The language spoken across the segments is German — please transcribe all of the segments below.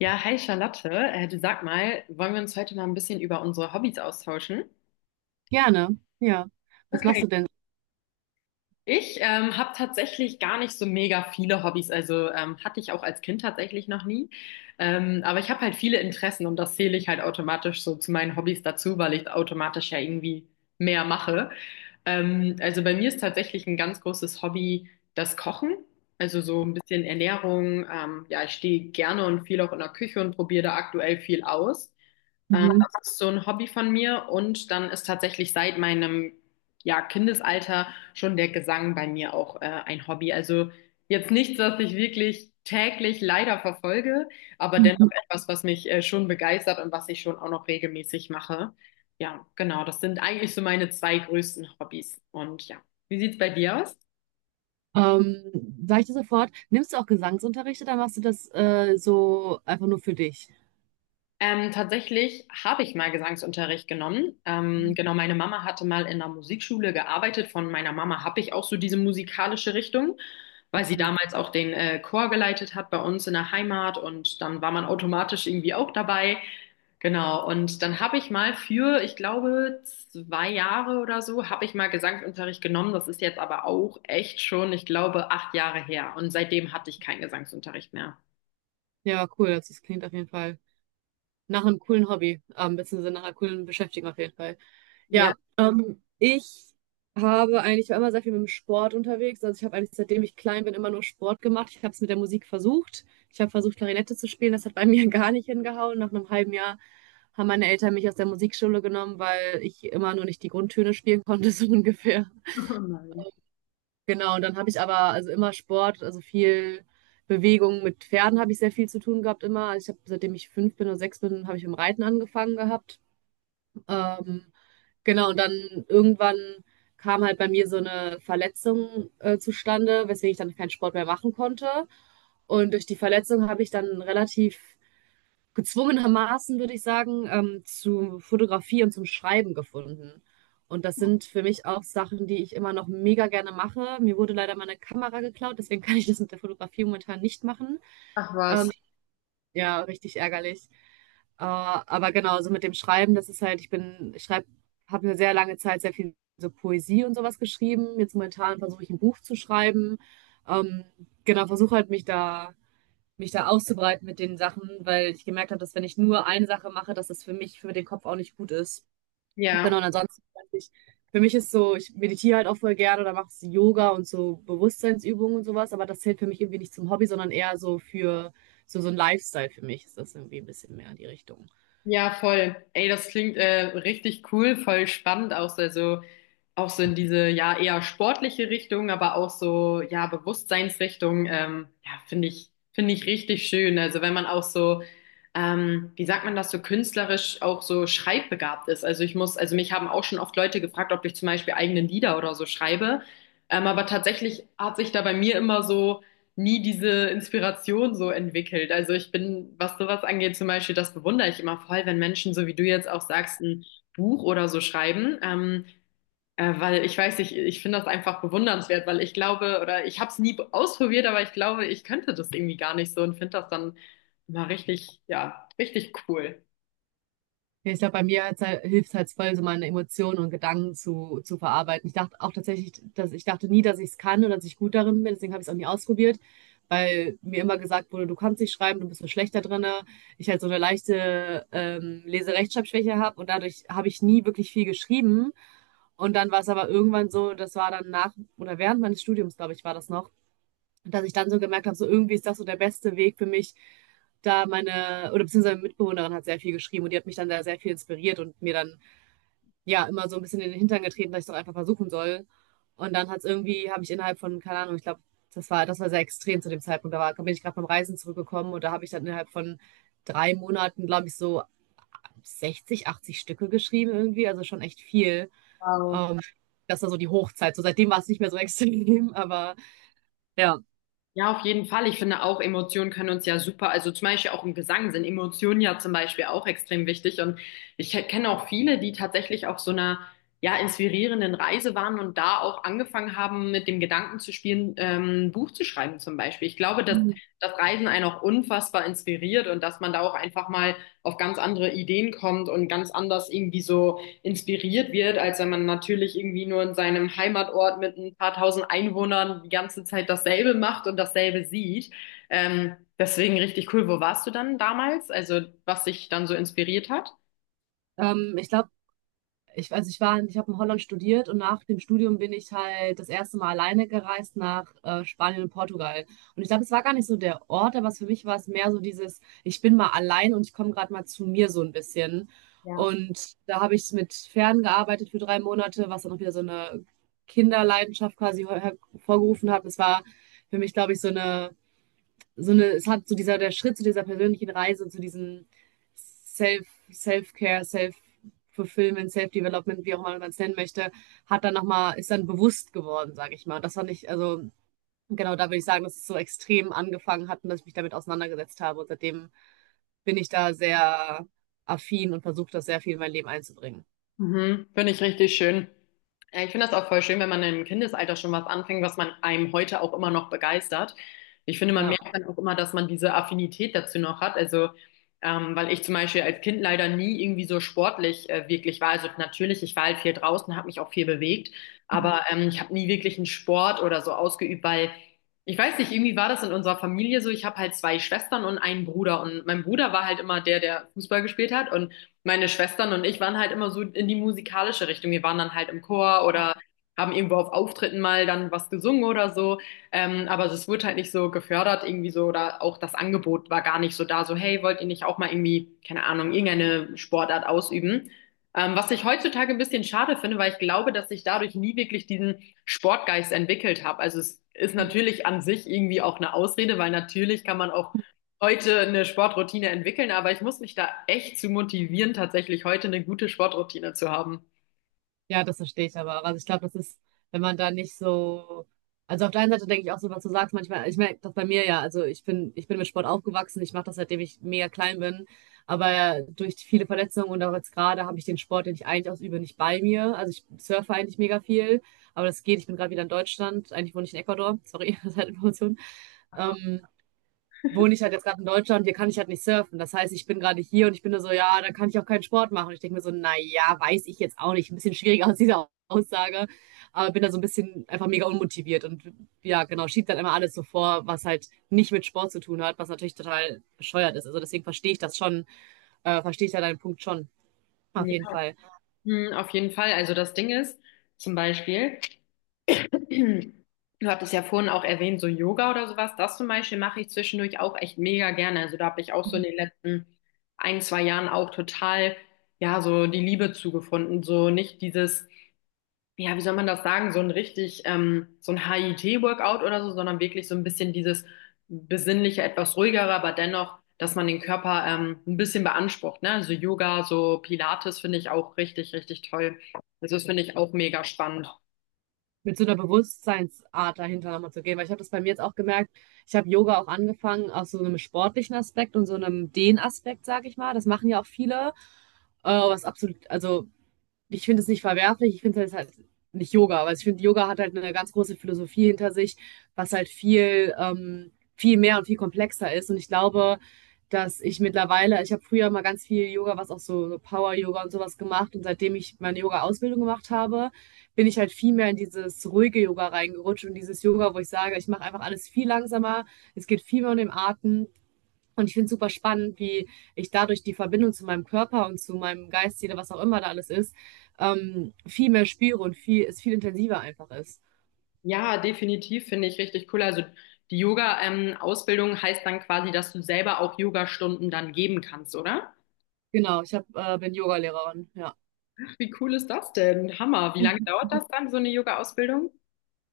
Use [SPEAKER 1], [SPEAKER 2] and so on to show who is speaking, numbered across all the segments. [SPEAKER 1] Ja, hi Charlotte. Du sag mal, wollen wir uns heute mal ein bisschen über unsere Hobbys austauschen?
[SPEAKER 2] Gerne, ja. Was machst
[SPEAKER 1] Okay.
[SPEAKER 2] du denn?
[SPEAKER 1] Ich habe tatsächlich gar nicht so mega viele Hobbys, also hatte ich auch als Kind tatsächlich noch nie. Aber ich habe halt viele Interessen und das zähle ich halt automatisch so zu meinen Hobbys dazu, weil ich automatisch ja irgendwie mehr mache. Also bei mir ist tatsächlich ein ganz großes Hobby das Kochen, also so ein bisschen Ernährung. Ja, ich stehe gerne und viel auch in der Küche und probiere da aktuell viel aus.
[SPEAKER 2] Mhm.
[SPEAKER 1] Das ist so ein Hobby von mir und dann ist tatsächlich seit meinem ja, Kindesalter schon der Gesang bei mir auch ein Hobby. Also jetzt nichts, was ich wirklich täglich leider verfolge, aber dennoch
[SPEAKER 2] Mhm.
[SPEAKER 1] etwas, was mich schon begeistert und was ich schon auch noch regelmäßig mache. Ja, genau, das sind eigentlich so meine zwei größten Hobbys. Und ja, wie sieht's bei dir aus?
[SPEAKER 2] Sag ich dir sofort, nimmst du auch Gesangsunterricht oder machst du das so einfach nur für dich?
[SPEAKER 1] Tatsächlich habe ich mal Gesangsunterricht genommen. Genau, meine Mama hatte mal in einer Musikschule gearbeitet. Von meiner Mama habe ich auch so diese musikalische Richtung, weil sie
[SPEAKER 2] Mhm.
[SPEAKER 1] damals auch den Chor geleitet hat bei uns in der Heimat und dann war man automatisch irgendwie auch dabei. Genau, und dann habe ich mal für, ich glaube, zwei Jahre oder so, habe ich mal Gesangsunterricht genommen. Das ist jetzt aber auch echt schon, ich glaube, acht Jahre her. Und seitdem hatte ich keinen Gesangsunterricht mehr.
[SPEAKER 2] Ja, cool, das klingt auf jeden Fall. Nach einem coolen Hobby, beziehungsweise nach einer coolen Beschäftigung auf jeden Fall.
[SPEAKER 1] Ja,
[SPEAKER 2] Ja, ich habe eigentlich ich war immer sehr viel mit dem Sport unterwegs. Also ich habe eigentlich seitdem ich klein bin immer nur Sport gemacht. Ich habe es mit der Musik versucht. Ich habe versucht, Klarinette zu spielen. Das hat bei mir gar nicht hingehauen. Nach einem halben Jahr haben meine Eltern mich aus der Musikschule genommen, weil ich immer nur nicht die Grundtöne spielen konnte, so ungefähr.
[SPEAKER 1] oh nein.
[SPEAKER 2] Genau, und dann habe ich aber also immer Sport, also viel Bewegung mit Pferden habe ich sehr viel zu tun gehabt immer. Also ich habe, seitdem ich 5 bin oder 6 bin, habe ich mit dem Reiten angefangen gehabt. Ähm, genau, und dann irgendwann kam halt bei mir so eine Verletzung zustande, weswegen ich dann keinen Sport mehr machen konnte. Und durch die Verletzung habe ich dann relativ gezwungenermaßen, würde ich sagen, zu Fotografie und zum Schreiben gefunden. Und das sind für mich auch Sachen, die ich immer noch mega gerne mache. Mir wurde leider meine Kamera geklaut, deswegen kann ich das mit der Fotografie momentan nicht machen.
[SPEAKER 1] Ach was.
[SPEAKER 2] Ähm, ja, richtig ärgerlich. Aber genau, so mit dem Schreiben, das ist halt, ich schreibe, habe eine sehr lange Zeit sehr viel so Poesie und sowas geschrieben. Jetzt momentan versuche ich ein Buch zu schreiben. Ähm, genau, versuche halt mich da auszubreiten mit den Sachen, weil ich gemerkt habe, dass wenn ich nur eine Sache mache, dass das für mich, für den Kopf auch nicht gut ist.
[SPEAKER 1] Ja.
[SPEAKER 2] Genau, und ansonsten, weiß ich, für mich ist so, ich meditiere halt auch voll gerne oder mache so Yoga und so Bewusstseinsübungen und sowas, aber das zählt für mich irgendwie nicht zum Hobby, sondern eher so für so, so ein Lifestyle für mich ist das irgendwie ein bisschen mehr in die Richtung.
[SPEAKER 1] Ja, voll. Ey, das klingt richtig cool, voll spannend auch so, also auch so in diese ja eher sportliche Richtung, aber auch so ja Bewusstseinsrichtung. Ja, finde ich richtig schön. Also wenn man auch so wie sagt man das so künstlerisch auch so schreibbegabt ist. Also mich haben auch schon oft Leute gefragt, ob ich zum Beispiel eigene Lieder oder so schreibe. Aber tatsächlich hat sich da bei mir immer so nie diese Inspiration so entwickelt. Also ich bin, was sowas angeht, zum Beispiel, das bewundere ich immer voll, wenn Menschen, so wie du jetzt auch sagst, ein Buch oder so schreiben. Weil ich weiß, nicht, ich finde das einfach bewundernswert, weil ich glaube, oder ich habe es nie ausprobiert, aber ich glaube, ich könnte das irgendwie gar nicht so und finde das dann mal richtig, ja, richtig cool.
[SPEAKER 2] Ja, ich glaube, bei mir hat's halt, hilft es halt voll, so meine Emotionen und Gedanken zu verarbeiten. Ich dachte auch tatsächlich, dass ich dachte nie, dass ich es kann oder dass ich gut darin bin, deswegen habe ich es auch nie ausprobiert, weil mir immer gesagt wurde, du kannst nicht schreiben, du bist so schlecht da drin, ne? Ich halt so eine leichte Leserechtschreibschwäche habe und dadurch habe ich nie wirklich viel geschrieben. Und dann war es aber irgendwann so, das war dann nach oder während meines Studiums, glaube ich, war das noch, und dass ich dann so gemerkt habe, so irgendwie ist das so der beste Weg für mich, da meine, oder beziehungsweise meine Mitbewohnerin hat sehr viel geschrieben und die hat mich dann da sehr viel inspiriert und mir dann ja immer so ein bisschen in den Hintern getreten, dass ich es doch einfach versuchen soll. Und dann hat es irgendwie, habe ich innerhalb von, keine Ahnung, ich glaube, das war sehr extrem zu dem Zeitpunkt. Da war, bin ich gerade vom Reisen zurückgekommen und da habe ich dann innerhalb von 3 Monaten, glaube ich, so 60, 80 Stücke geschrieben irgendwie, also schon echt viel.
[SPEAKER 1] Wow.
[SPEAKER 2] Ähm, das war so die Hochzeit. So seitdem war es nicht mehr so extrem, aber ja.
[SPEAKER 1] Ja, auf jeden Fall. Ich finde auch, Emotionen können uns ja super, also zum Beispiel auch im Gesang sind Emotionen ja zum Beispiel auch extrem wichtig. Und ich kenne auch viele, die tatsächlich auf so einer, ja, inspirierenden Reise waren und da auch angefangen haben, mit dem Gedanken zu spielen, ein Buch zu schreiben zum Beispiel. Ich glaube, dass
[SPEAKER 2] Mhm.
[SPEAKER 1] das Reisen einen auch unfassbar inspiriert und dass man da auch einfach mal auf ganz andere Ideen kommt und ganz anders irgendwie so inspiriert wird, als wenn man natürlich irgendwie nur in seinem Heimatort mit ein paar tausend Einwohnern die ganze Zeit dasselbe macht und dasselbe sieht. Deswegen richtig cool. Wo warst du dann damals? Also was dich dann so inspiriert hat?
[SPEAKER 2] Ich glaube, ich, also ich war, ich habe in Holland studiert und nach dem Studium bin ich halt das erste Mal alleine gereist nach Spanien und Portugal. Und ich glaube, es war gar nicht so der Ort, aber es für mich war es mehr so dieses, ich bin mal allein und ich komme gerade mal zu mir so ein bisschen. Und da habe ich mit Fern gearbeitet für 3 Monate, was dann auch wieder so eine Kinderleidenschaft quasi hervorgerufen hat. Das war für mich, glaube ich, so eine, es hat so dieser, der Schritt zu dieser persönlichen Reise, zu diesem Self, Self-Care, Self-Fulfillment, Self-Development, wie auch immer man es nennen möchte, hat dann nochmal, ist dann bewusst geworden, sage ich mal. Und das fand ich, also genau, da würde ich sagen, dass es so extrem angefangen hat und dass ich mich damit auseinandergesetzt habe. Und seitdem bin ich da sehr affin und versuche das sehr viel in mein Leben einzubringen.
[SPEAKER 1] Mhm, finde ich richtig schön. Ja, ich finde das auch voll schön, wenn man im Kindesalter schon was anfängt, was man einem heute auch immer noch begeistert. Ich finde, man
[SPEAKER 2] Ja.
[SPEAKER 1] merkt dann auch immer, dass man diese Affinität dazu noch hat. Also, weil ich zum Beispiel als Kind leider nie irgendwie so sportlich wirklich war. Also natürlich, ich war halt viel draußen, habe mich auch viel bewegt,
[SPEAKER 2] Mhm.
[SPEAKER 1] aber ich habe nie wirklich einen Sport oder so ausgeübt, weil ich weiß nicht, irgendwie war das in unserer Familie so. Ich habe halt zwei Schwestern und einen Bruder und mein Bruder war halt immer der, der Fußball gespielt hat und meine Schwestern und ich waren halt immer so in die musikalische Richtung. Wir waren dann halt im Chor oder haben irgendwo auf Auftritten mal dann was gesungen oder so. Aber es wurde halt nicht so gefördert irgendwie so oder auch das Angebot war gar nicht so da. So, hey, wollt ihr nicht auch mal irgendwie, keine Ahnung, irgendeine Sportart ausüben? Was ich heutzutage ein bisschen schade finde, weil ich glaube, dass ich dadurch nie wirklich diesen Sportgeist entwickelt habe. Also es ist
[SPEAKER 2] Ja.
[SPEAKER 1] natürlich an sich irgendwie auch eine Ausrede, weil natürlich kann man auch heute eine Sportroutine entwickeln, aber ich muss mich da echt zu motivieren, tatsächlich heute eine gute Sportroutine zu haben.
[SPEAKER 2] Ja, das verstehe ich aber auch. Also ich glaube, das ist, wenn man da nicht so, also auf der einen Seite denke ich auch so, was du sagst, manchmal, ich merke das bei mir ja, also ich bin mit Sport aufgewachsen, ich mache das, seitdem ich mega klein bin, aber ja, durch viele Verletzungen und auch jetzt gerade habe ich den Sport, den ich eigentlich ausübe, nicht bei mir. Also ich surfe eigentlich mega viel, aber das geht, ich bin gerade wieder in Deutschland, eigentlich wohne ich in Ecuador, sorry, Zeitinformation wohne ich halt jetzt gerade in Deutschland, hier kann ich halt nicht surfen. Das heißt, ich bin gerade hier und ich bin nur so, ja, da kann ich auch keinen Sport machen. Und ich denke mir so, na ja, weiß ich jetzt auch nicht. Ein bisschen schwierig aus dieser Aussage, aber bin da so ein bisschen einfach mega unmotiviert und ja, genau, schiebt dann immer alles so vor, was halt nicht mit Sport zu tun hat, was natürlich total bescheuert ist. Also deswegen verstehe ich das schon, verstehe ich ja deinen Punkt schon, auf
[SPEAKER 1] Ja,
[SPEAKER 2] jeden Fall.
[SPEAKER 1] Hm, auf jeden Fall. Also das Ding ist, zum Beispiel, du hattest ja vorhin auch erwähnt, so Yoga oder sowas, das zum Beispiel mache ich zwischendurch auch echt mega gerne. Also da habe ich auch so in den letzten ein, zwei Jahren auch total, ja, so die Liebe zugefunden. So nicht dieses ja, wie soll man das sagen, so ein richtig, so ein HIIT-Workout oder so, sondern wirklich so ein bisschen dieses besinnliche, etwas ruhigere, aber dennoch, dass man den Körper ein bisschen beansprucht, ne? Also Yoga, so Pilates finde ich auch richtig, richtig toll. Also das finde ich auch mega spannend.
[SPEAKER 2] Mit so einer Bewusstseinsart dahinter nochmal zu gehen. Weil ich habe das bei mir jetzt auch gemerkt, ich habe Yoga auch angefangen aus so einem sportlichen Aspekt und so einem Dehnaspekt, sage ich mal. Das machen ja auch viele, was absolut, also ich finde es nicht verwerflich, ich finde es halt nicht Yoga, weil ich finde, Yoga hat halt eine ganz große Philosophie hinter sich, was halt viel, viel mehr und viel komplexer ist. Und ich glaube, dass ich mittlerweile, ich habe früher mal ganz viel Yoga, was auch so Power-Yoga und sowas gemacht. Und seitdem ich meine Yoga-Ausbildung gemacht habe, bin ich halt viel mehr in dieses ruhige Yoga reingerutscht und dieses Yoga, wo ich sage, ich mache einfach alles viel langsamer, es geht viel mehr um den Atem. Und ich finde es super spannend, wie ich dadurch die Verbindung zu meinem Körper und zu meinem Geist, jeder, was auch immer da alles ist, viel mehr spüre und viel, es viel intensiver einfach ist.
[SPEAKER 1] Ja, definitiv finde ich richtig cool. Also die Yoga-Ausbildung heißt dann quasi, dass du selber auch Yogastunden dann geben kannst, oder?
[SPEAKER 2] Genau, bin Yogalehrerin, ja.
[SPEAKER 1] Ach, wie cool ist das denn? Hammer. Wie lange dauert das dann, so eine Yoga-Ausbildung?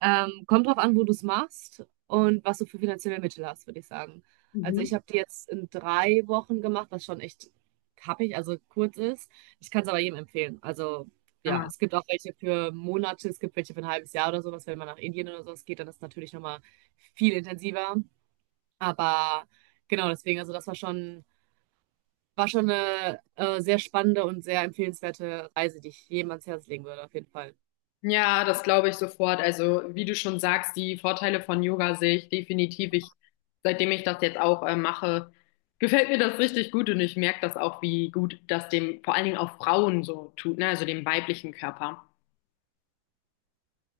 [SPEAKER 2] Kommt drauf an, wo du es machst und was du für finanzielle Mittel hast, würde ich sagen. Also ich
[SPEAKER 1] Mhm.
[SPEAKER 2] habe die jetzt in 3 Wochen gemacht, was schon echt happig, also kurz ist. Ich kann es aber jedem empfehlen. Also ja,
[SPEAKER 1] Hammer.
[SPEAKER 2] es gibt auch welche für Monate, es gibt welche für ein halbes Jahr oder sowas. Wenn man nach Indien oder sowas geht, dann ist es natürlich nochmal viel intensiver. Aber genau, deswegen, also war schon eine sehr spannende und sehr empfehlenswerte Reise, die ich jedem ans Herz legen würde, auf jeden Fall.
[SPEAKER 1] Ja, das glaube ich sofort. Also, wie du schon sagst, die Vorteile von Yoga sehe ich definitiv. Ich, seitdem ich das jetzt auch mache, gefällt mir das richtig gut und ich merke das auch, wie gut das dem vor allen Dingen auch Frauen so tut, ne? Also dem weiblichen Körper.